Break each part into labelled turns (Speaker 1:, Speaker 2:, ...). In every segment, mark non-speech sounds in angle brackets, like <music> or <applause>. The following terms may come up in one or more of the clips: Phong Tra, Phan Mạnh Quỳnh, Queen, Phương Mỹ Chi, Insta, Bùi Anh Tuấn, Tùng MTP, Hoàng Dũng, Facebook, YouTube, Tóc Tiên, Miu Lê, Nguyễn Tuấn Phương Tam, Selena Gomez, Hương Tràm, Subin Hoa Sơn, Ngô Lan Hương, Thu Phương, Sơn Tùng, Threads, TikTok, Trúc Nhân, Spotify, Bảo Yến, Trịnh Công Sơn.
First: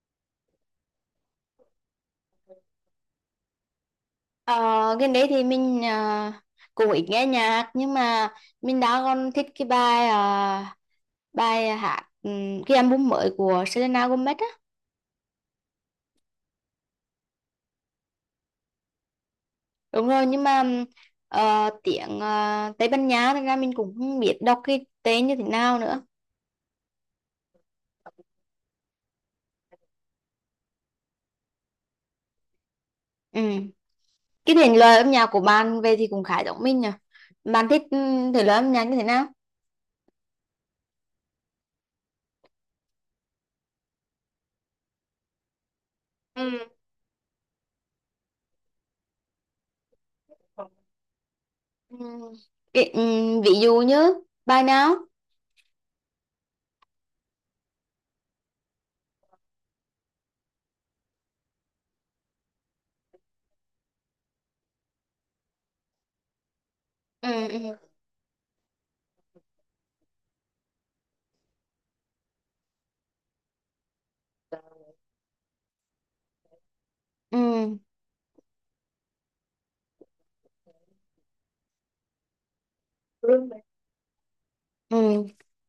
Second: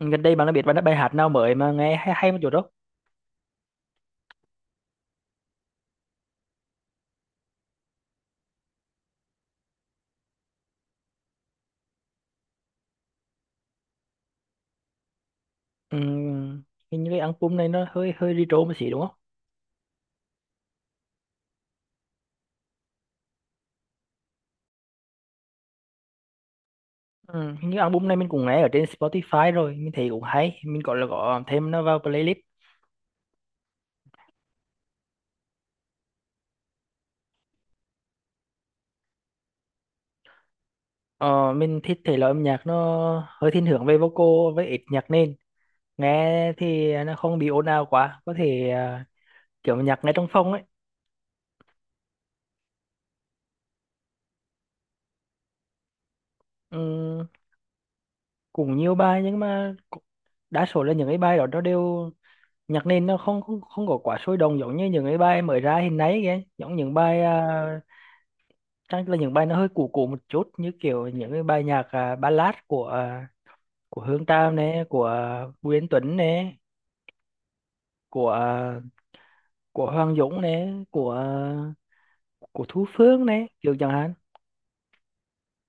Speaker 1: Gần đây bạn đã biết bài bài hát nào mới mà nghe hay hay một chút đó?
Speaker 2: Ờ, gần đấy thì mình cũng ít nghe nhạc nhưng mà mình đã còn thích cái bài bài hát cái album mới của Selena Gomez á.
Speaker 1: Ừm, hình như cái album này nó hơi hơi retro một xí đúng không?
Speaker 2: Đúng rồi nhưng mà tiếng Tây Ban Nha thành ra mình cũng không biết đọc cái tên như thế nào nữa.
Speaker 1: Hình như album này mình cũng nghe ở trên Spotify rồi, mình thấy cũng hay, mình gọi là có thêm nó vào playlist.
Speaker 2: Ừ. Cái thể loại âm nhạc của bạn về thì cũng khá giống mình nhỉ. Bạn thích thể loại âm nhạc như thế nào?
Speaker 1: Ờ, mình thích thể loại âm nhạc nó hơi thiên hướng về vocal với ít nhạc nền, nghe
Speaker 2: Ừ.
Speaker 1: thì nó không bị ồn ào quá, có thể kiểu nhạc nghe trong phòng ấy.
Speaker 2: Ừm, ví dụ như bài nào?
Speaker 1: Ừm, cũng nhiều bài nhưng mà đa số là những cái bài đó nó đều nhạc nền nó không không không có quá sôi động, giống như những cái bài mới ra hiện nay kìa, giống những bài
Speaker 2: Ừ.
Speaker 1: à, Chắc là những bài nó hơi cũ cũ một chút, như kiểu những cái bài nhạc ballad của của Hương Tràm này, của Bùi Anh Tuấn này,
Speaker 2: Ừ.
Speaker 1: của của Hoàng Dũng này, của của Thu Phương này,
Speaker 2: Ừ.
Speaker 1: kiểu chẳng hạn.
Speaker 2: Ừ.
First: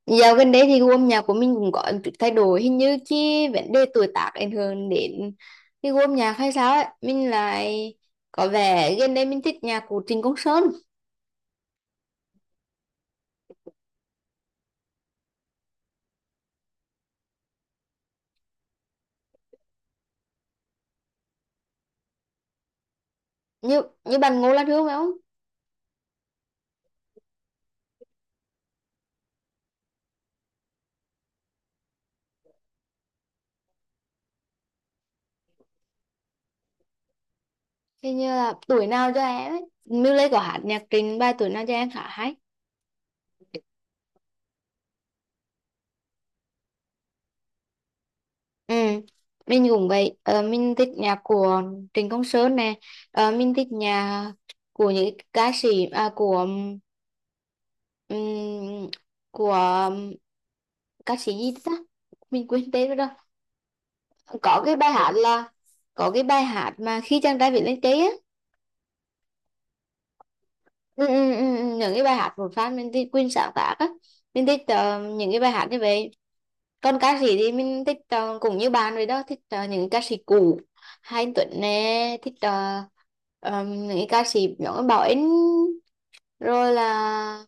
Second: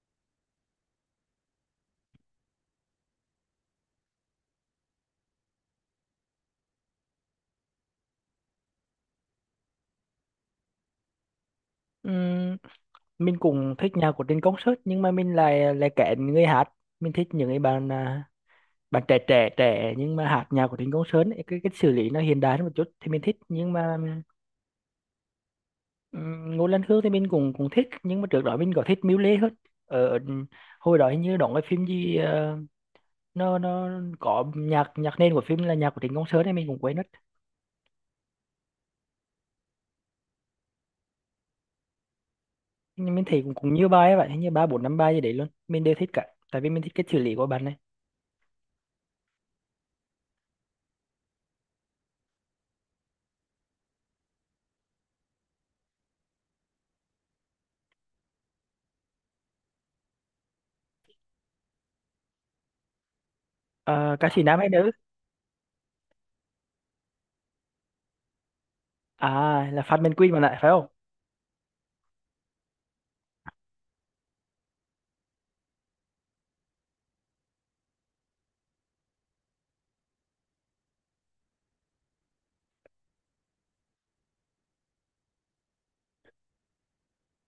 Speaker 2: Dạo gần đây thì gu âm nhạc của mình cũng có một chút thay đổi, hình như cái vấn đề tuổi tác ảnh hưởng đến cái gu âm nhạc hay sao ấy. Mình lại có vẻ gần đây mình thích nhạc của Trịnh Công Sơn.
Speaker 1: Ừm, mình cũng thích nhạc của trên concert nhưng mà mình lại lại kén người hát. Mình thích những cái bạn, bạn trẻ trẻ trẻ nhưng mà hát nhạc của trên concert ấy, cái xử lý nó hiện đại hơn một chút thì mình thích, nhưng
Speaker 2: Như
Speaker 1: mà…
Speaker 2: như bạn Ngô Lan Hương phải không?
Speaker 1: Ngô Lan Hương thì mình cũng cũng thích, nhưng mà trước đó mình có thích Miu Lê hơn ở hồi đó. Hình như đóng cái phim gì, nó có nhạc nhạc nền của phim là nhạc của Trịnh Công Sơn ấy, mình cũng quên mất.
Speaker 2: Hình như là tuổi nào cho em ấy, Miu Lê có hát nhạc Trịnh, bài tuổi nào cho em khá hay.
Speaker 1: Nhưng mình thấy cũng cũng nhiều bài ấy, vậy hình như ba bốn năm bài gì đấy luôn mình đều thích cả, tại vì mình thích cái xử lý của bạn này.
Speaker 2: Ừ. Mình cũng vậy. Ờ, mình thích nhạc của Trịnh Công Sơn nè. Mình thích nhạc của những ca sĩ ừm, của ca sĩ gì ta, mình quên tên rồi.
Speaker 1: Ờ, ca sĩ nam
Speaker 2: Có
Speaker 1: hay
Speaker 2: cái
Speaker 1: nữ?
Speaker 2: bài hát là có cái bài hát mà khi chàng trai viết lên cây á.
Speaker 1: À, là Phan Mạnh Quỳnh mà lại phải không?
Speaker 2: Ừ, những cái bài hát của fan mình thích Queen sáng tác á. Mình thích những cái bài hát như vậy. Còn ca sĩ thì mình thích, cũng như bạn rồi đó, thích những ca sĩ cũ. Hai anh Tuấn nè, thích những cái ca sĩ nhỏ Bảo Yến, rồi là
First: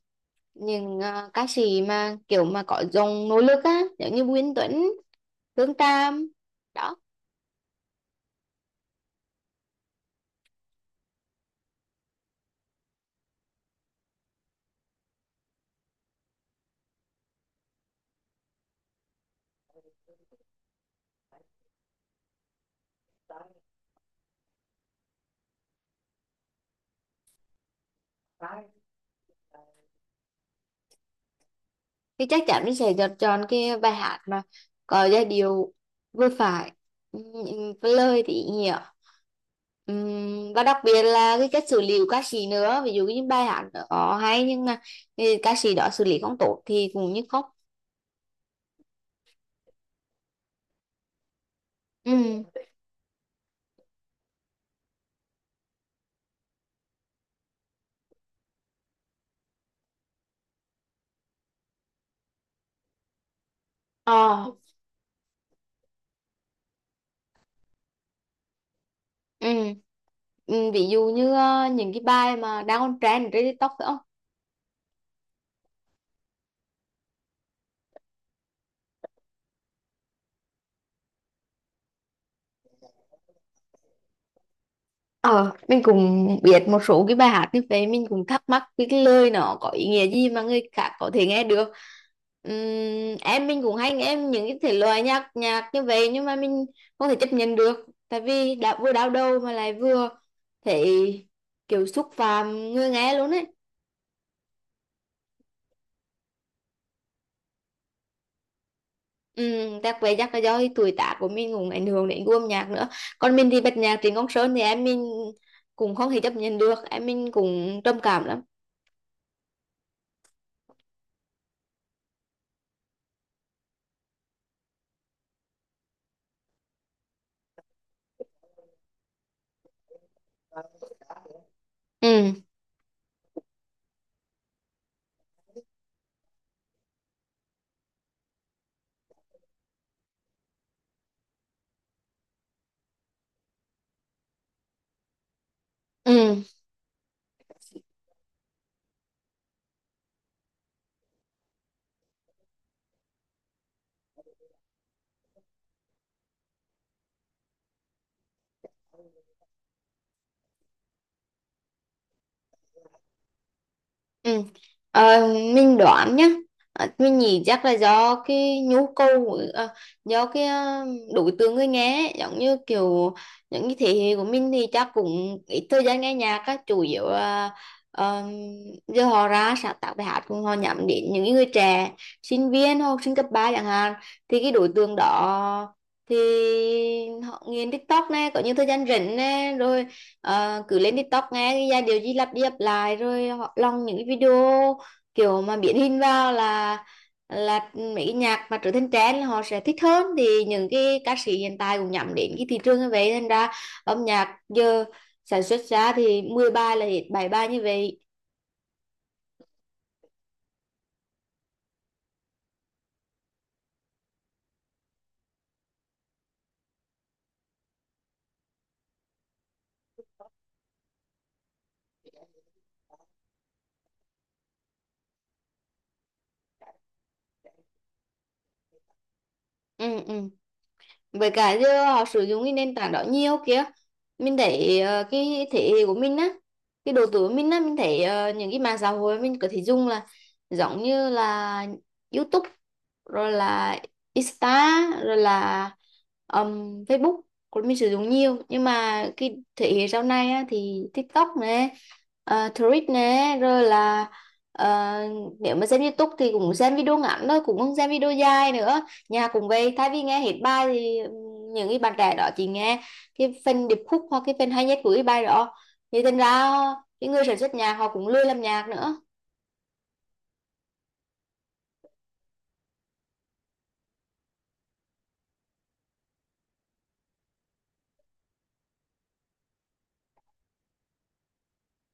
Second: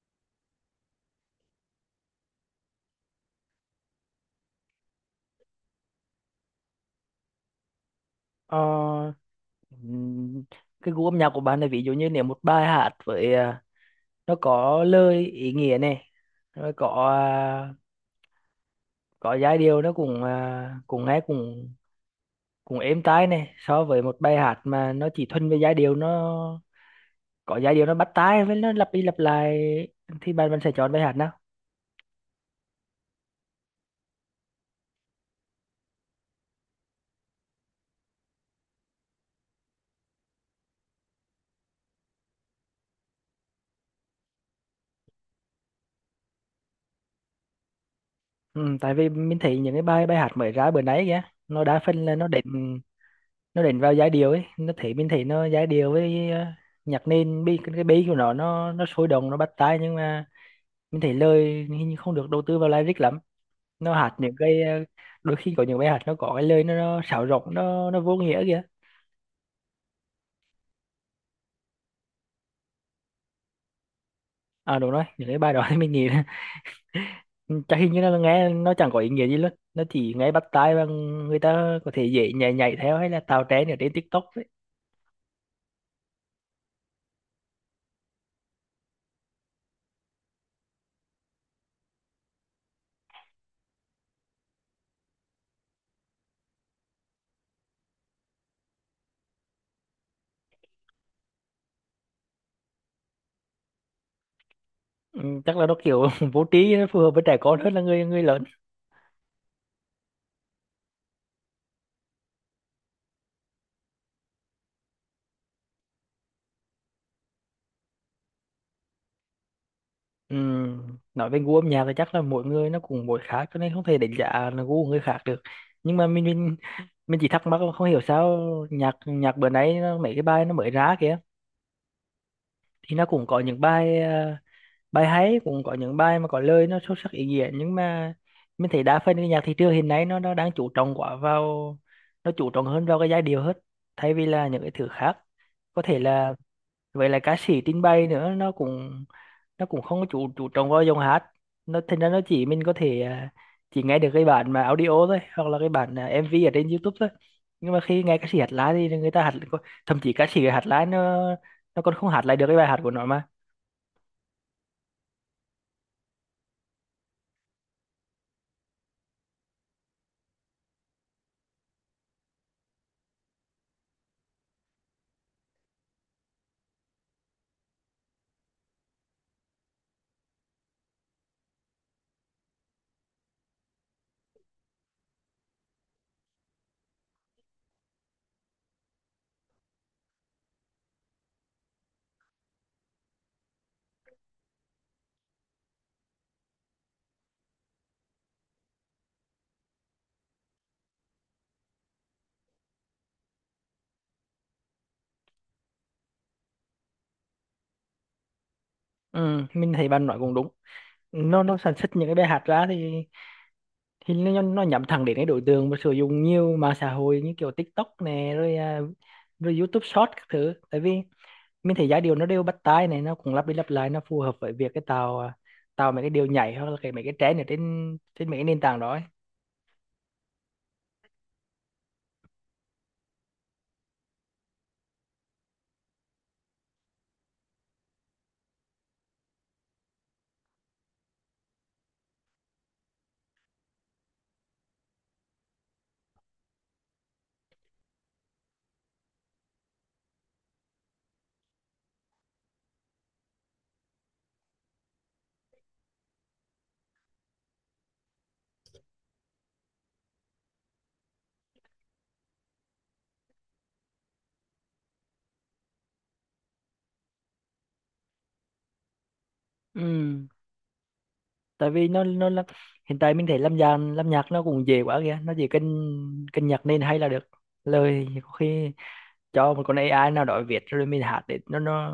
Speaker 2: những ca sĩ mà kiểu mà có dòng nỗ lực á giống như Nguyễn Tuấn, phương tam đó.
Speaker 1: Ờ, ừm, cái gu âm nhạc của bạn này, ví dụ như nếu một bài hát với nó có lời ý nghĩa này, rồi có giai điệu nó cũng cũng nghe cũng cũng êm tai này, so với một bài hát mà nó chỉ thuần về giai điệu, nó có giai điệu nó bắt tai với nó lặp đi lặp lại, thì bạn bạn sẽ chọn bài hát nào?
Speaker 2: Thì chắc chắn mình sẽ chọn chọn cái bài hát mà có giai điệu vừa phải, ừm, với lời thì ý nghĩa. Và đặc biệt là cái cách xử lý của ca sĩ nữa, ví dụ như bài hát đó hay nhưng mà ừ, ca sĩ đó xử lý không tốt thì cũng như khóc.
Speaker 1: Ừ, tại vì mình thấy những cái bài bài hát mới ra bữa nay kìa, nó đa phần là nó đến,
Speaker 2: Ừ.
Speaker 1: nó đến vào giai điệu ấy, nó thấy mình thấy nó giai điệu với nhạc nền bi, cái bi của nó nó sôi động, nó bắt tai, nhưng mà mình thấy lời hình như không được đầu tư vào lyric lắm. Nó hạt những
Speaker 2: Ờ.
Speaker 1: cái, đôi khi có những bài hát nó có cái lời nó sáo rỗng, nó vô nghĩa kìa.
Speaker 2: Ừ. Ừ, ví dụ như những cái bài mà đang on trend trên TikTok phải không?
Speaker 1: À đúng rồi, những cái bài đó thì mình nghĩ là <laughs> chắc hình như là nghe nó chẳng có ý nghĩa gì luôn, nó chỉ nghe bắt tai và người ta có thể dễ nhảy nhảy theo hay là tạo trend ở trên TikTok đấy.
Speaker 2: Ờ, mình cũng biết một số cái bài hát như vậy, mình cũng thắc mắc cái lời nó có ý nghĩa gì mà người khác có thể nghe được. Em mình cũng hay nghe những cái thể loại nhạc nhạc như vậy nhưng mà mình không thể chấp nhận được, tại vì đã vừa đau đầu mà lại vừa thấy kiểu xúc phạm người nghe luôn ấy.
Speaker 1: Ừ, chắc là nó kiểu <laughs> vô trí, nó phù hợp với trẻ con hơn là người người lớn.
Speaker 2: Chắc vậy, chắc là do cái tuổi tác của mình cũng ảnh hưởng đến gu âm nhạc nữa. Còn mình thì bật nhạc Trịnh Công Sơn thì em mình cũng không thể chấp nhận được, em mình cũng trầm cảm lắm.
Speaker 1: Ừ, nói về gu âm nhạc thì chắc là mỗi người nó cũng mỗi khác, cho nên không thể đánh giá là gu của người khác được. Nhưng mà mình mình chỉ thắc mắc là không hiểu sao nhạc nhạc bữa nay nó, mấy cái bài nó mới ra kìa,
Speaker 2: Ừ.
Speaker 1: thì nó cũng có những bài, bài hay, cũng có những bài mà có lời nó sâu sắc ý nghĩa, nhưng mà mình thấy đa phần cái nhạc thị trường hiện nay nó đang chú trọng quá vào, nó chú trọng hơn vào cái giai điệu hết, thay vì là những cái thứ khác. Có thể là
Speaker 2: Ừ.
Speaker 1: vậy, là ca sĩ trình bày nữa nó cũng, nó cũng không có chú trọng vào giọng hát, nó thành ra nó chỉ mình có thể chỉ nghe được cái bản mà audio thôi, hoặc là cái bản MV ở trên YouTube thôi. Nhưng mà khi nghe ca sĩ hát live thì người ta hát, thậm chí ca sĩ hát live nó còn không hát lại được cái bài hát của nó mà.
Speaker 2: Ừ. Ờ, mình đoán nhá. Ờ, mình nghĩ chắc là do cái nhu cầu của- ờ, do cái đối tượng người nghe ấy. Giống như kiểu những cái thế hệ của mình thì chắc cũng ít thời gian nghe nhạc á, chủ yếu là ờ, giờ họ ra sáng tạo bài hát cũng họ nhắm đến những cái người trẻ, sinh viên hoặc học sinh cấp 3 chẳng hạn. Thì cái đối tượng đó thì họ nghiền TikTok này, có những thời gian rảnh này rồi. Ờ, cứ lên TikTok nghe cái giai điệu gì lặp đi lặp lại rồi họ lòng những cái video kiểu mà biến hình vào là mấy cái nhạc mà trở thành trend là họ sẽ thích hơn. Thì những cái ca sĩ hiện tại cũng nhắm đến cái thị trường như vậy, thành ra âm nhạc giờ sản xuất ra thì 10 bài là hết 7 bài như vậy.
Speaker 1: Ừ, mình thấy bạn nói cũng đúng. Nó sản xuất những cái bài hát ra thì nó nhắm thẳng đến cái đối tượng mà sử dụng nhiều mạng xã hội như kiểu TikTok này, rồi rồi YouTube Short các thứ, tại vì mình thấy giai điệu nó đều bắt tai này, nó cũng lặp đi lặp lại, nó phù hợp với việc cái tạo tạo mấy cái điệu nhảy hoặc là cái mấy cái trend ở trên trên mấy cái nền tảng đó ấy.
Speaker 2: Ừ. Ừ. Với cả giờ họ sử dụng cái nền tảng đó nhiều kia. Mình thấy cái thế hệ của mình á, cái độ tuổi của mình á, mình thấy những cái mạng xã hội mình có thể dùng là giống như là YouTube rồi là Insta rồi là Facebook của mình sử dụng nhiều. Nhưng mà cái thế hệ sau này á thì TikTok nè, Threads nè rồi là ờ, nếu mà xem YouTube thì cũng xem video ngắn thôi, cũng không xem video dài nữa. Nhà cũng vậy, thay vì nghe hết bài thì ừ, những cái bạn trẻ đó chỉ nghe cái phần điệp khúc hoặc cái phần hay nhất của cái bài đó. Thì thành ra cái người sản xuất nhạc họ cũng lười làm nhạc nữa.
Speaker 1: Ừ, tại vì nó là hiện tại mình thấy lâm nhạc nó cũng dễ quá kìa, nó chỉ cần cần nhạc nền hay là được, lời thì có khi cho một con AI nào đó viết rồi mình hát để nó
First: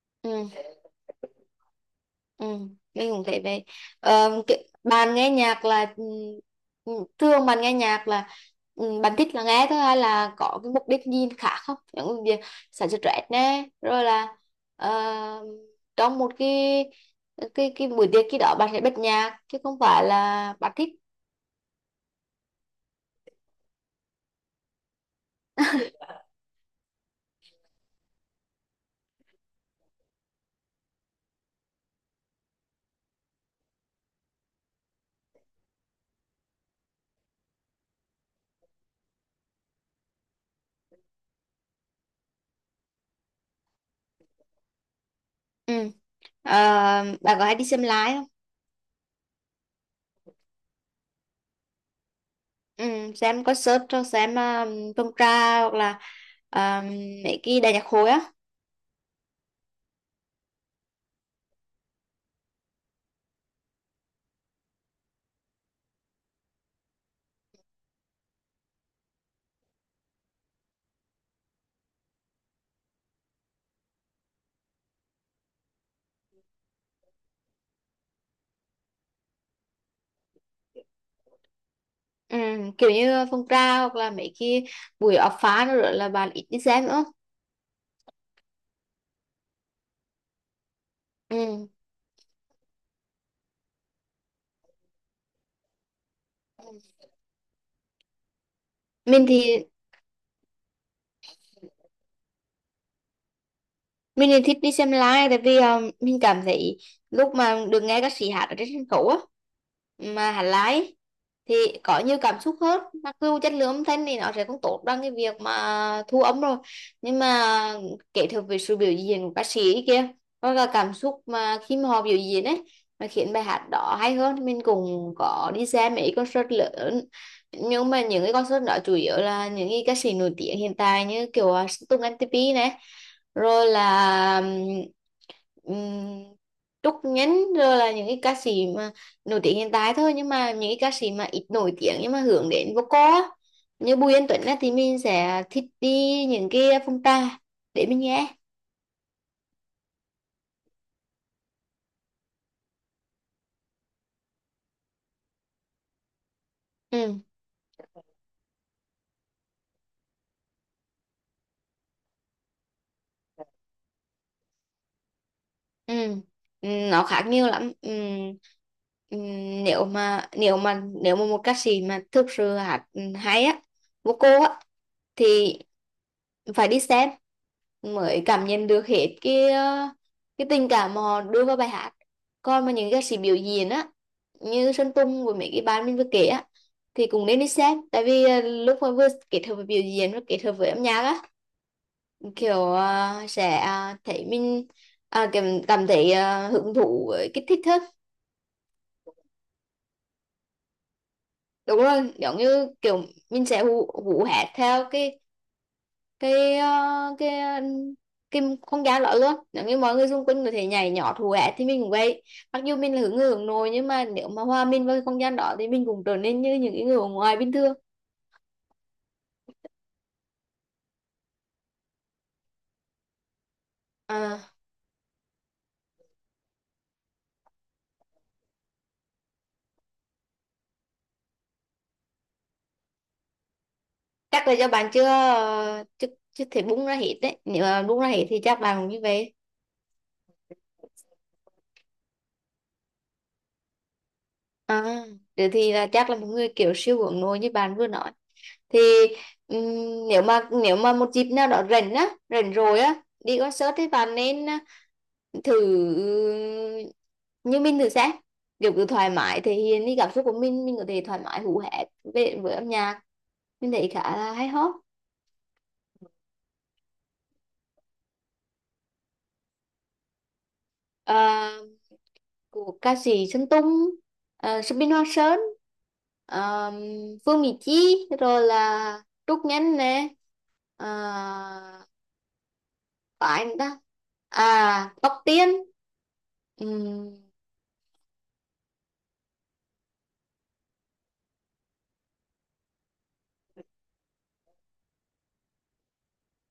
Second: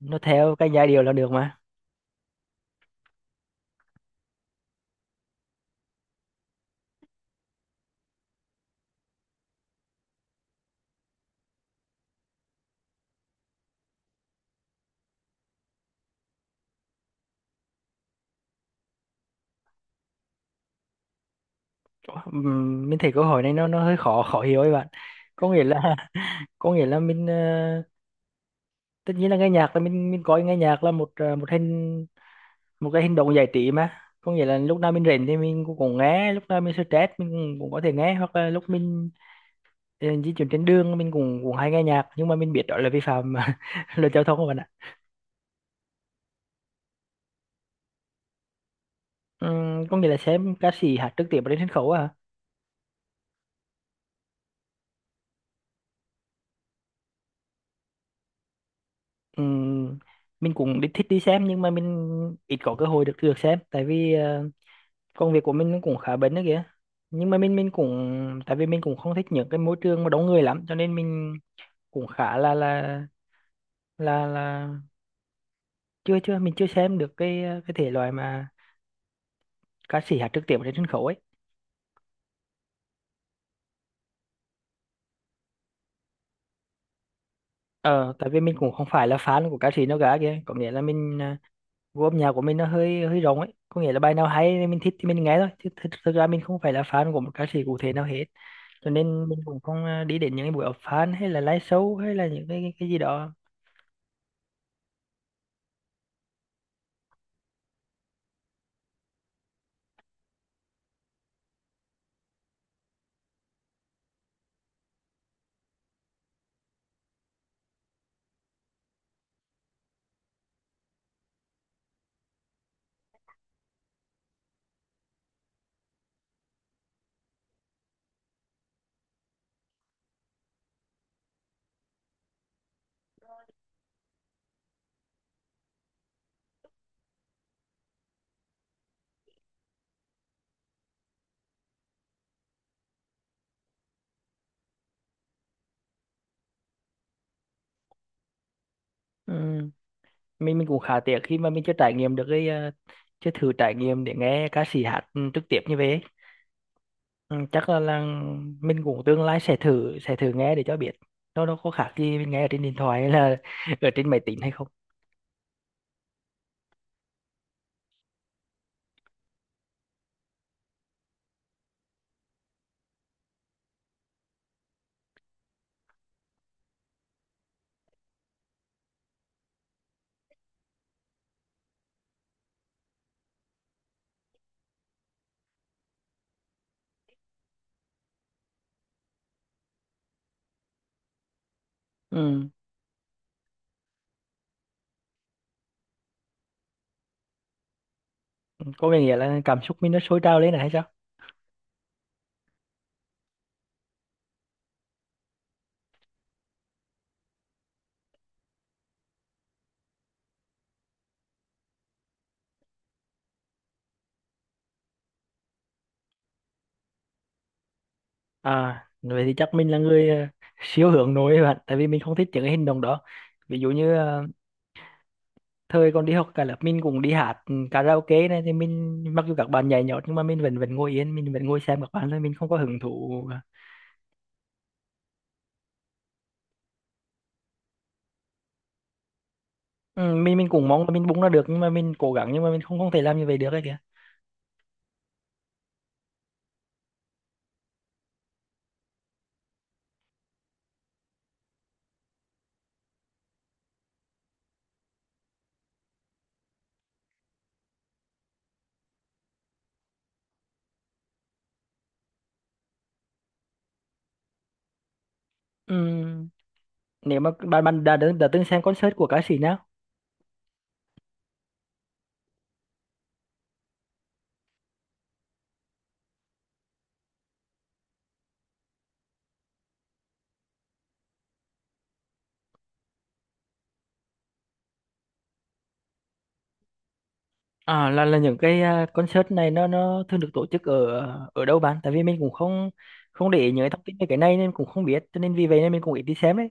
Speaker 1: nó
Speaker 2: Ừ.
Speaker 1: theo cái giai điệu là được mà.
Speaker 2: Ừ. Mình cũng thấy vậy. Bạn nghe nhạc là ừ, thường bạn nghe nhạc là ừ, bạn thích là nghe thôi hay là có cái mục đích gì khác không, những cái việc sản xuất rap nè, rồi là ờ, trong một cái buổi tiệc khi đó bạn sẽ bật nhạc chứ không phải là bạn thích.
Speaker 1: Mình thấy câu hỏi này nó hơi khó khó hiểu ấy bạn, có nghĩa là <laughs> có nghĩa là mình, tất nhiên là nghe nhạc là mình coi nghe nhạc là một, một hình, một cái hành động giải trí mà, có nghĩa là lúc nào mình rảnh thì mình cũng, cũng nghe, lúc nào mình stress mình cũng, cũng có thể nghe, hoặc là lúc mình di chuyển trên đường mình cũng cũng hay nghe nhạc, nhưng mà mình biết đó là vi phạm <laughs> luật giao thông các bạn ạ.
Speaker 2: Ừ. Ờ, bà có hay đi xem lái không?
Speaker 1: Có nghĩa là xem ca sĩ hát trực tiếp trên sân khấu à?
Speaker 2: Ừ, xem concert cho xem Phong Tra hoặc là um, mấy cái đại nhạc hội á.
Speaker 1: Ừ, mình cũng đi thích đi xem nhưng mà mình ít có cơ hội được được xem, tại vì công việc của mình nó cũng khá bận đó kìa, nhưng mà mình cũng tại vì mình cũng không thích những cái môi trường mà đông người lắm, cho nên mình cũng khá là chưa chưa mình chưa xem được cái cái thể loại mà ca sĩ hát trực tiếp ở trên sân khấu ấy.
Speaker 2: Ừ, kiểu như Phong Tra hoặc là mấy cái buổi ập phá nữa là bạn ít đi xem nữa.
Speaker 1: Ờ, tại vì mình cũng không phải là fan của ca sĩ nào cả kìa, có nghĩa là mình,
Speaker 2: Ừ.
Speaker 1: gu âm nhạc của mình nó hơi hơi rộng ấy, có nghĩa là bài nào hay thì mình thích thì mình nghe thôi, chứ thực, thực ra mình không phải là fan của một ca sĩ cụ thể nào hết, cho
Speaker 2: Mình
Speaker 1: nên mình cũng
Speaker 2: thì
Speaker 1: không đi đến những cái buổi họp fan hay là live show hay là những cái gì đó.
Speaker 2: mình thì thích đi xem live, tại vì mình cảm thấy lúc mà được nghe các sĩ hát ở trên sân khấu á, mà hát live thì có nhiều cảm xúc hơn, mặc dù chất lượng âm thanh thì nó sẽ không tốt bằng cái việc mà thu âm rồi. Nhưng mà kết hợp với sự biểu diễn của ca sĩ kia hoặc là cảm xúc mà khi mà họ biểu diễn ấy mà khiến bài hát đó hay hơn. Mình cũng có đi xem mấy concert lớn, nhưng mà những cái concert đó chủ yếu là những cái ca sĩ nổi tiếng hiện tại, như kiểu Tùng MTP này rồi là um, Trúc Nhân, rồi là những cái ca sĩ mà nổi tiếng hiện tại thôi. Nhưng mà những cái ca sĩ mà ít nổi tiếng nhưng mà hướng đến vocal á, như Bùi Anh Tuấn á, thì mình sẽ thích đi những cái phong trà để mình nghe.
Speaker 1: Ừ. mình cũng khá tiếc khi mà mình chưa trải nghiệm được cái chưa thử trải nghiệm để nghe ca sĩ hát ừ, trực tiếp như vậy ấy.
Speaker 2: Ừ.
Speaker 1: Ừ. Chắc là mình cũng tương lai sẽ thử nghe để cho biết nó có khác gì mình nghe ở trên điện thoại hay là <laughs> ở trên máy tính hay không.
Speaker 2: Ừ. Ừ, nó khác nhiều lắm. Ừ. Ừ, nếu mà một ca sĩ mà thực sự hát hay á, vocal á, thì phải đi xem mới cảm nhận được hết cái cái tình cảm mà họ đưa vào bài hát. Còn mà những ca sĩ biểu diễn á, như Sơn Tùng với mấy cái bạn mình vừa kể á, thì cũng nên đi xem, tại vì lúc mà vừa kết hợp với biểu diễn và kết hợp với âm nhạc á,
Speaker 1: Ừ,
Speaker 2: kiểu thấy mình cảm thấy hứng thú với cái thích thức.
Speaker 1: có nghĩa là cảm xúc mình nó sôi trào lên là hay sao?
Speaker 2: Đúng rồi, giống như kiểu mình sẽ hú hét theo cái cái ờ, cái ờ, cái không gian đó luôn. Nếu như mọi người xung quanh có thể nhảy nhỏ thù hét thì mình cũng vậy. Mặc dù mình là hướng người hướng nội nhưng mà nếu mà hòa mình vào cái không gian đó thì mình cũng trở nên như những cái người ở ngoài bình thường.
Speaker 1: À, vậy thì chắc mình là người siêu hướng nội ấy bạn, tại vì mình không thích những cái hành động đó. Ví dụ như
Speaker 2: à,
Speaker 1: thời còn đi học cả lớp mình cũng đi hát ừ, karaoke này, thì mình mặc dù các bạn nhảy nhót nhưng mà mình vẫn vẫn ngồi yên, mình vẫn ngồi xem các bạn thôi, mình không có hứng thú. Ờ,
Speaker 2: Chắc là do bạn chưa ờ, chưa chưa thể bung ra hết đấy, nếu mà bung ra hết thì chắc bạn cũng như vậy.
Speaker 1: Ừ, mình cũng mong là mình búng ra được, nhưng mà mình cố gắng nhưng mà mình không không thể làm như vậy được ấy kìa.
Speaker 2: à, Thế thì là chắc là một người kiểu siêu hướng nội như bạn vừa nói thì nếu mà một dịp nào đó rảnh á, rảnh rồi á, đi concert thì bạn nên thử như mình, thử xem, kiểu cứ thoải mái thể hiện đi, cảm xúc của mình có thể thoải mái hú hét về với âm nhạc, mình thấy khá là hay ho.
Speaker 1: Ừ, nếu mà bạn bạn đã từng xem concert của ca sĩ nào?
Speaker 2: À, của ca sĩ Sơn Tùng, Subin Hoa Sơn, à, Phương Mỹ Chi rồi là Trúc Nhân nè, à, có anh ta, à Tóc Tiên. Ừm.
Speaker 1: À, là những cái concert này nó thường được tổ chức ở ở đâu bạn? Tại vì mình cũng không không để ý những cái thông tin về cái này nên cũng không biết, cho nên vì vậy nên mình cũng ít đi xem đấy.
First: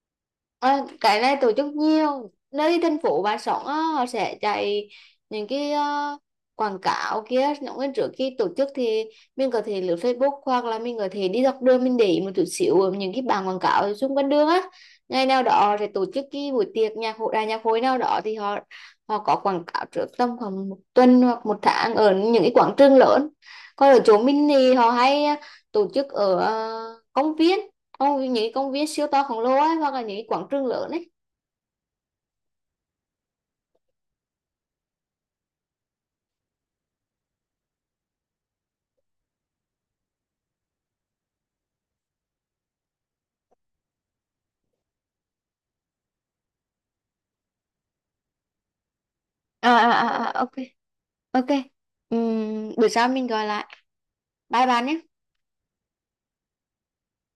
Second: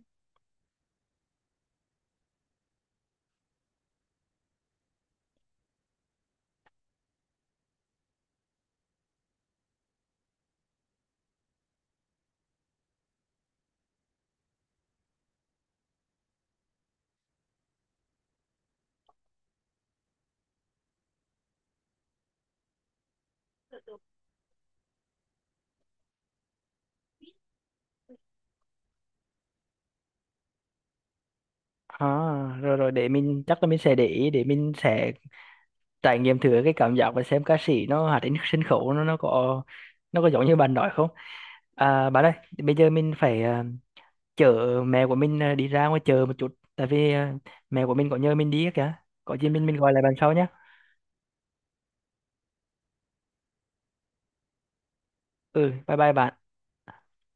Speaker 2: Ờ, cái này tổ chức nhiều nơi. Thành phố bà sống á, họ sẽ chạy những cái quảng cáo kia, những cái trước khi tổ chức thì mình có thể lướt Facebook hoặc là mình có thể đi dọc đường, mình để ý một chút xíu ở những cái bảng quảng cáo ở xung quanh đường á. Ngày nào đó họ sẽ tổ chức cái buổi tiệc nhạc hội, đài nhạc hội nào đó thì họ họ có quảng cáo trước tầm khoảng một tuần hoặc một tháng ở những cái quảng trường lớn. Còn ở chỗ mình thì họ hay tổ chức ở công viên. Ồ, những cái công viên siêu to khổng lồ ấy, hoặc là những cái quảng trường lớn ấy.
Speaker 1: À, rồi rồi để mình chắc là mình sẽ để ý để mình sẽ trải nghiệm thử cái cảm giác và xem ca sĩ nó hát trên sân khấu nó có nó có giống như bạn nói không? À, bạn ơi, bây giờ mình phải chở mẹ của mình đi ra ngoài chờ một chút, tại vì mẹ của mình có nhờ mình đi á kìa. Có gì mình mình gọi lại bạn sau nhé.
Speaker 2: Ok. Ok. Buổi sau mình gọi lại. Bye bye nhé.
Speaker 1: Ừ, bye bye bạn.